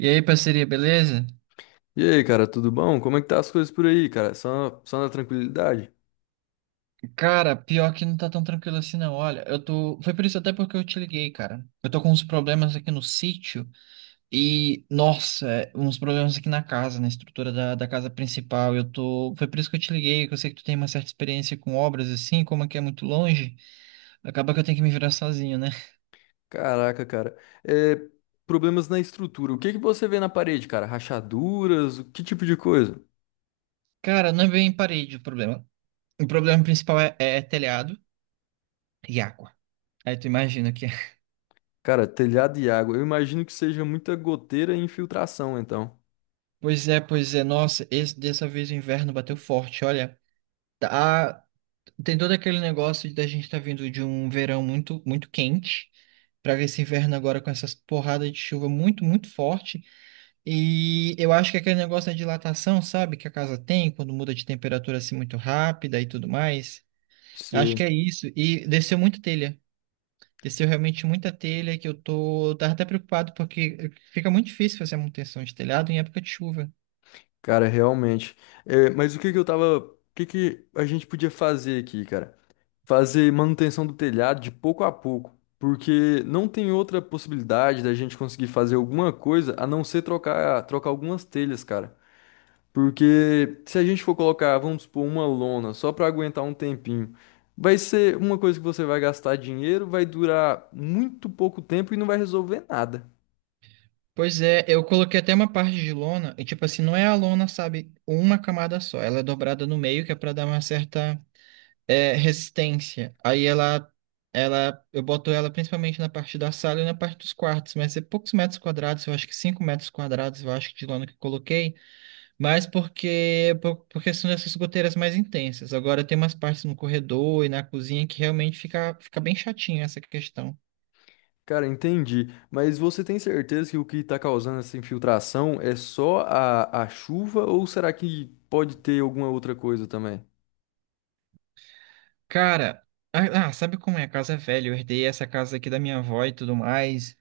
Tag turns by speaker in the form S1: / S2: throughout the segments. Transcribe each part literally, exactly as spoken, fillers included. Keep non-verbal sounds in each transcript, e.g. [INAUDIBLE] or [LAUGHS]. S1: E aí, parceria, beleza?
S2: E aí, cara, tudo bom? Como é que tá as coisas por aí, cara? Só, só na tranquilidade?
S1: Cara, pior que não tá tão tranquilo assim, não. Olha, eu tô. Foi por isso até porque eu te liguei, cara. Eu tô com uns problemas aqui no sítio e, nossa, é, uns problemas aqui na casa, na estrutura da, da casa principal. Eu tô. Foi por isso que eu te liguei, que eu sei que tu tem uma certa experiência com obras assim, como aqui é muito longe, acaba que eu tenho que me virar sozinho, né?
S2: Caraca, cara. É, problemas na estrutura. O que que você vê na parede, cara? Rachaduras? O que tipo de coisa?
S1: Cara, não é bem parede o problema. O problema principal é, é telhado e água. Aí tu imagina que. [LAUGHS]
S2: Cara, telhado e água. Eu imagino que seja muita goteira e infiltração, então.
S1: Pois é, pois é, nossa, esse, dessa vez o inverno bateu forte, olha. Tá, tem todo aquele negócio da gente estar vindo de um verão muito, muito quente para esse inverno agora com essas porradas de chuva muito, muito forte. E eu acho que aquele negócio da dilatação, sabe, que a casa tem quando muda de temperatura assim muito rápida e tudo mais. Acho que é
S2: Sim.
S1: isso. E desceu muita telha. Desceu realmente muita telha que eu tô, eu tava até preocupado porque fica muito difícil fazer a manutenção de telhado em época de chuva.
S2: Cara, realmente. É, mas o que que eu tava... O que que a gente podia fazer aqui, cara? Fazer manutenção do telhado de pouco a pouco, porque não tem outra possibilidade da gente conseguir fazer alguma coisa a não ser trocar, trocar algumas telhas, cara. Porque se a gente for colocar, vamos supor, uma lona só para aguentar um tempinho, vai ser uma coisa que você vai gastar dinheiro, vai durar muito pouco tempo e não vai resolver nada.
S1: Pois é, eu coloquei até uma parte de lona, e tipo assim, não é a lona, sabe, uma camada só, ela é dobrada no meio, que é pra dar uma certa é, resistência. Aí ela, ela, eu boto ela principalmente na parte da sala e na parte dos quartos, mas é poucos metros quadrados, eu acho que cinco metros quadrados, eu acho que de lona que eu coloquei, mas porque, por, por questão dessas goteiras mais intensas. Agora tem umas partes no corredor e na cozinha que realmente fica, fica bem chatinho essa questão.
S2: Cara, entendi. Mas você tem certeza que o que está causando essa infiltração é só a, a chuva ou será que pode ter alguma outra coisa também?
S1: Cara, ah, ah, sabe como é? A casa é velha. Eu herdei essa casa aqui da minha avó e tudo mais.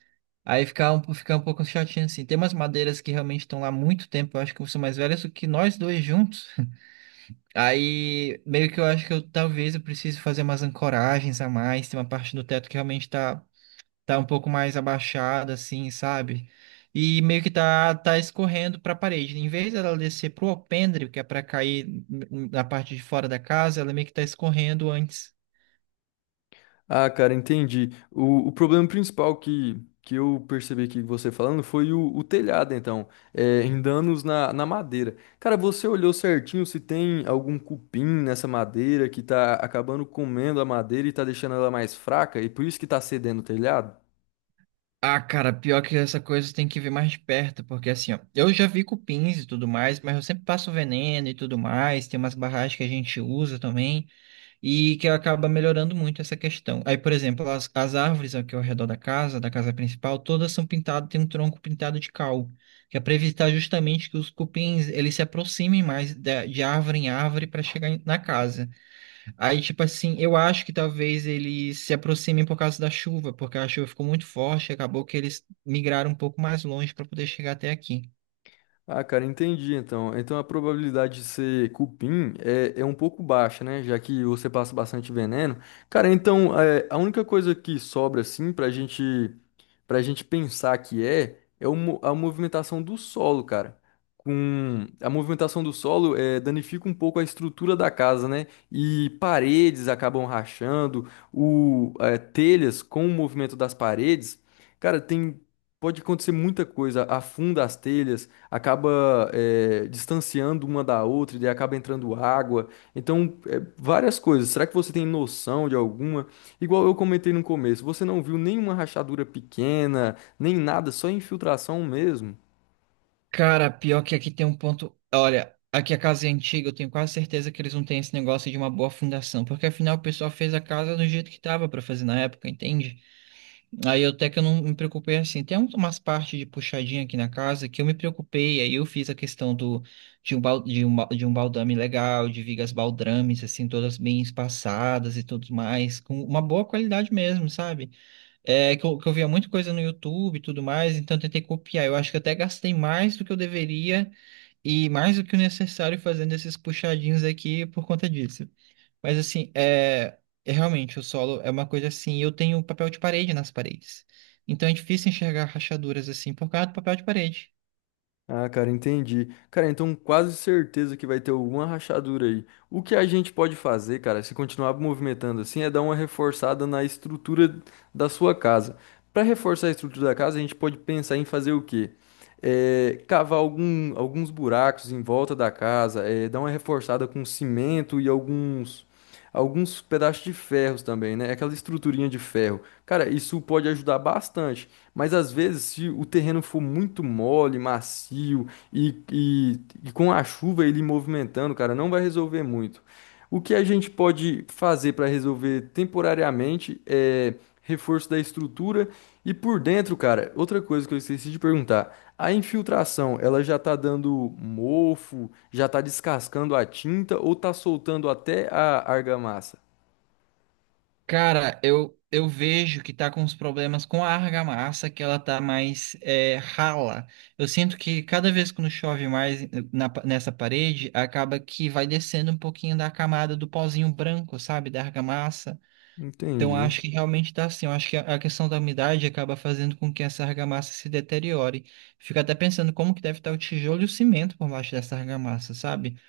S1: Aí fica um, fica um pouco chatinho assim. Tem umas madeiras que realmente estão lá há muito tempo. Eu acho que são mais velhas do que nós dois juntos. [LAUGHS] Aí meio que eu acho que eu talvez eu precise fazer umas ancoragens a mais. Tem uma parte do teto que realmente tá, tá um pouco mais abaixada, assim, sabe? E meio que tá, tá escorrendo para a parede. Em vez dela descer pro alpendre, que é para cair na parte de fora da casa, ela meio que tá escorrendo antes.
S2: Ah, cara, entendi. O, o problema principal que, que eu percebi que você falando foi o, o telhado, então, é, em danos na, na madeira. Cara, você olhou certinho se tem algum cupim nessa madeira que tá acabando comendo a madeira e tá deixando ela mais fraca e por isso que tá cedendo o telhado?
S1: Ah, cara, pior que essa coisa tem que ver mais de perto, porque assim, ó, eu já vi cupins e tudo mais, mas eu sempre passo veneno e tudo mais, tem umas barragens que a gente usa também, e que acaba melhorando muito essa questão. Aí, por exemplo, as, as árvores aqui ao redor da casa, da casa principal, todas são pintadas, tem um tronco pintado de cal, que é para evitar justamente que os cupins, eles se aproximem mais da- de, árvore em árvore para chegar em- na casa. Aí, tipo assim, eu acho que talvez eles se aproximem por causa da chuva, porque a chuva ficou muito forte, e acabou que eles migraram um pouco mais longe para poder chegar até aqui.
S2: Ah, cara, entendi então. Então a probabilidade de ser cupim é, é um pouco baixa, né? Já que você passa bastante veneno. Cara, então é, a única coisa que sobra assim pra gente pra gente pensar que é é o mo- a movimentação do solo, cara. Com a movimentação do solo é, danifica um pouco a estrutura da casa, né? E paredes acabam rachando, o é, telhas com o movimento das paredes, cara, tem pode acontecer muita coisa. Afunda as telhas acaba é, distanciando uma da outra e daí acaba entrando água. Então, é, várias coisas. Será que você tem noção de alguma? Igual eu comentei no começo, você não viu nenhuma rachadura pequena, nem nada, só infiltração mesmo.
S1: Cara, pior que aqui tem um ponto. Olha, aqui a casa é antiga, eu tenho quase certeza que eles não têm esse negócio de uma boa fundação, porque afinal o pessoal fez a casa do jeito que tava para fazer na época, entende? Aí eu até que eu não me preocupei assim. Tem um- umas partes de puxadinha aqui na casa que eu me preocupei. Aí eu fiz a questão do, de, um, bal- de, um, ba- de um baldame legal, de vigas baldrames, assim, todas bem espaçadas e tudo mais, com uma boa qualidade mesmo, sabe? É que eu, que eu via muita coisa no YouTube e tudo mais, então eu tentei copiar. Eu acho que até gastei mais do que eu deveria e mais do que o necessário fazendo esses puxadinhos aqui por conta disso. Mas assim, é, é realmente o solo é uma coisa assim, e eu tenho papel de parede nas paredes. Então é difícil enxergar rachaduras assim por causa do papel de parede.
S2: Ah, cara, entendi. Cara, então quase certeza que vai ter alguma rachadura aí. O que a gente pode fazer, cara, se continuar movimentando assim, é dar uma reforçada na estrutura da sua casa. Para reforçar a estrutura da casa, a gente pode pensar em fazer o quê? É, cavar algum- alguns buracos em volta da casa, é, dar uma reforçada com cimento e alguns, alguns pedaços de ferros também, né? Aquela estruturinha de ferro. Cara, isso pode ajudar bastante. Mas às vezes, se o terreno for muito mole, macio e, e, e com a chuva ele movimentando, cara, não vai resolver muito. O que a gente pode fazer para resolver temporariamente é reforço da estrutura e por dentro, cara, outra coisa que eu esqueci de perguntar, a infiltração, ela já tá dando mofo, já tá descascando a tinta ou tá soltando até a argamassa?
S1: Cara, eu, eu vejo que tá com uns problemas com a argamassa, que ela tá mais é, rala. Eu sinto que cada vez que chove mais na pa- nessa parede, acaba que vai descendo um pouquinho da camada do pozinho branco, sabe? Da argamassa. Então, eu
S2: Entendi.
S1: acho que realmente está assim. Eu acho que a a questão da umidade acaba fazendo com que essa argamassa se deteriore. Fico até pensando como que deve estar o tijolo e o cimento por baixo dessa argamassa, sabe?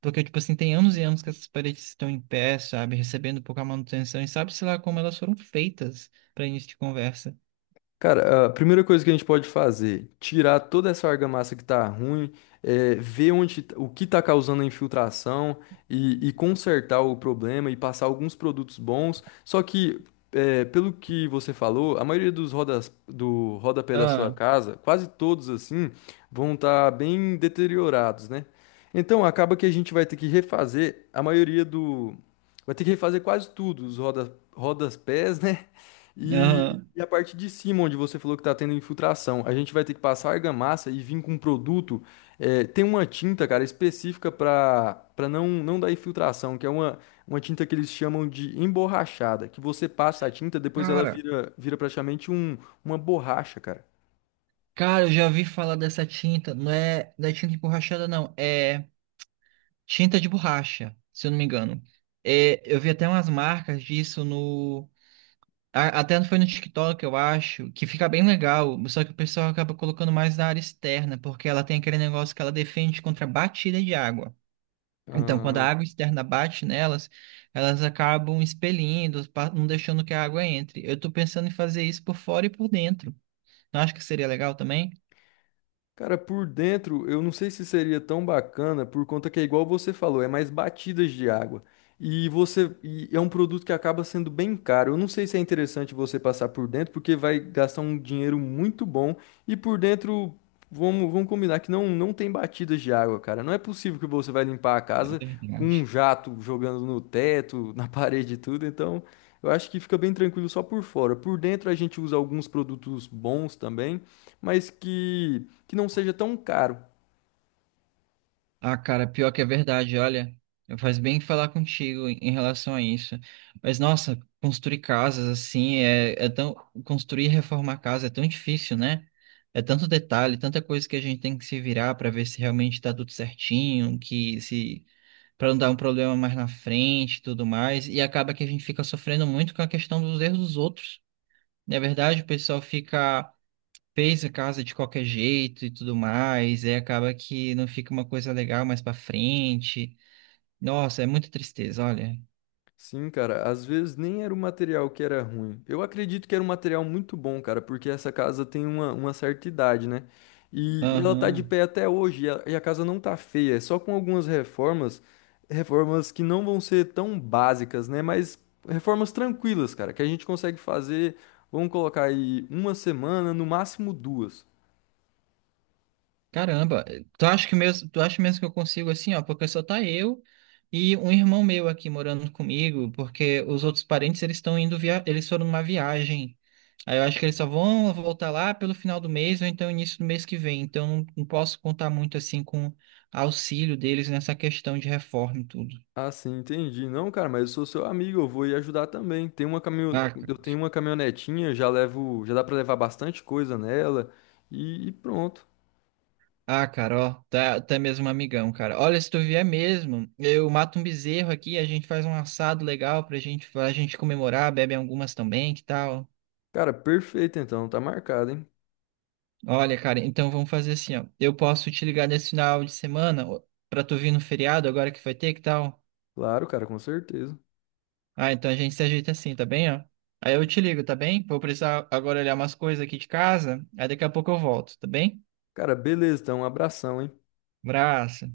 S1: Porque, tipo assim, tem anos e anos que essas paredes estão em pé, sabe? Recebendo pouca manutenção e sabe-se lá como elas foram feitas para início de conversa.
S2: Cara, a primeira coisa que a gente pode fazer, tirar toda essa argamassa que tá ruim, é, ver onde, t- o que tá causando a infiltração e, e consertar o problema e passar alguns produtos bons. Só que, é, pelo que você falou, a maioria dos rodas, do rodapé da sua
S1: Ah,
S2: casa, quase todos assim, vão estar bem deteriorados, né? Então acaba que a gente vai ter que refazer a maioria do. Vai ter que refazer quase tudo, os roda, rodas pés, né? E
S1: aham.
S2: e a parte de cima, onde você falou que está tendo infiltração, a gente vai ter que passar argamassa e vir com um produto. É, tem uma tinta, cara, específica para para não, não dar infiltração, que é uma, uma tinta que eles chamam de emborrachada, que você passa a tinta, depois ela
S1: Cara,
S2: vira, vira praticamente um, uma borracha, cara.
S1: cara, eu já ouvi falar dessa tinta. Não é, não é tinta emborrachada, não. É tinta de borracha, se eu não me engano. É, eu vi até umas marcas disso no A- Até foi no TikTok, eu acho, que fica bem legal, só que o pessoal acaba colocando mais na área externa, porque ela tem aquele negócio que ela defende contra batida de água. Então, quando a água externa bate nelas, elas acabam expelindo, pa- não deixando que a água entre. Eu tô pensando em fazer isso por fora e por dentro. Não acho que seria legal também?
S2: Cara, por dentro, eu não sei se seria tão bacana, por conta que é igual você falou, é mais batidas de água. E você, e é um produto que acaba sendo bem caro. Eu não sei se é interessante você passar por dentro, porque vai gastar um dinheiro muito bom. E por dentro, vamos, vamos combinar que não, não tem batidas de água, cara. Não é possível que você vai limpar a
S1: É
S2: casa com um
S1: verdade.
S2: jato jogando no teto, na [LAUGHS] parede e tudo. Então, eu acho que fica bem tranquilo só por fora. Por dentro, a gente usa alguns produtos bons também, mas que, que não seja tão caro.
S1: Ah, cara, pior que é verdade, olha, faz bem falar contigo em em relação a isso. Mas, nossa, construir casas assim é, é tão. Construir e reformar casa é tão difícil, né? É tanto detalhe, tanta coisa que a gente tem que se virar para ver se realmente está tudo certinho, que se. Para não dar um problema mais na frente e tudo mais. E acaba que a gente fica sofrendo muito com a questão dos erros dos outros. Na verdade, o pessoal fica fez a casa de qualquer jeito e tudo mais, e acaba que não fica uma coisa legal mais pra frente. Nossa, é muita tristeza, olha.
S2: Sim, cara, às vezes nem era o material que era ruim. Eu acredito que era um material muito bom, cara, porque essa casa tem uma, uma certa idade, né? E ela tá de
S1: Aham.
S2: pé até hoje, e a, e a casa não tá feia, é só com algumas reformas, reformas que não vão ser tão básicas, né? Mas reformas tranquilas, cara, que a gente consegue fazer, vamos colocar aí uma semana, no máximo duas.
S1: Caramba, tu acha que mesmo, tu acha mesmo que eu consigo assim, ó, porque só tá eu e um irmão meu aqui morando comigo, porque os outros parentes eles estão indo via, eles foram numa viagem. Aí eu acho que eles só vão voltar lá pelo final do mês ou então início do mês que vem. Então não, não posso contar muito assim com auxílio deles nessa questão de reforma e tudo.
S2: Ah, sim, entendi. Não, cara, mas eu sou seu amigo, eu vou ir ajudar também. Tem uma caminho...
S1: Ah,
S2: Eu tenho uma caminhonetinha, já levo, já dá pra levar bastante coisa nela e, e pronto.
S1: ah, cara, ó, tá, tá mesmo um amigão, cara. Olha, se tu vier mesmo, eu mato um bezerro aqui, a gente faz um assado legal pra gente, pra gente comemorar, bebe algumas também, que tal?
S2: Cara, perfeito então, tá marcado, hein?
S1: Olha, cara, então vamos fazer assim, ó. Eu posso te ligar nesse final de semana ó, pra tu vir no feriado agora que vai ter, que tal?
S2: Claro, cara, com certeza.
S1: Ah, então a gente se ajeita assim, tá bem, ó? Aí eu te ligo, tá bem? Vou precisar agora olhar umas coisas aqui de casa, aí daqui a pouco eu volto, tá bem?
S2: Cara, beleza, então, um abração, hein?
S1: Abraço.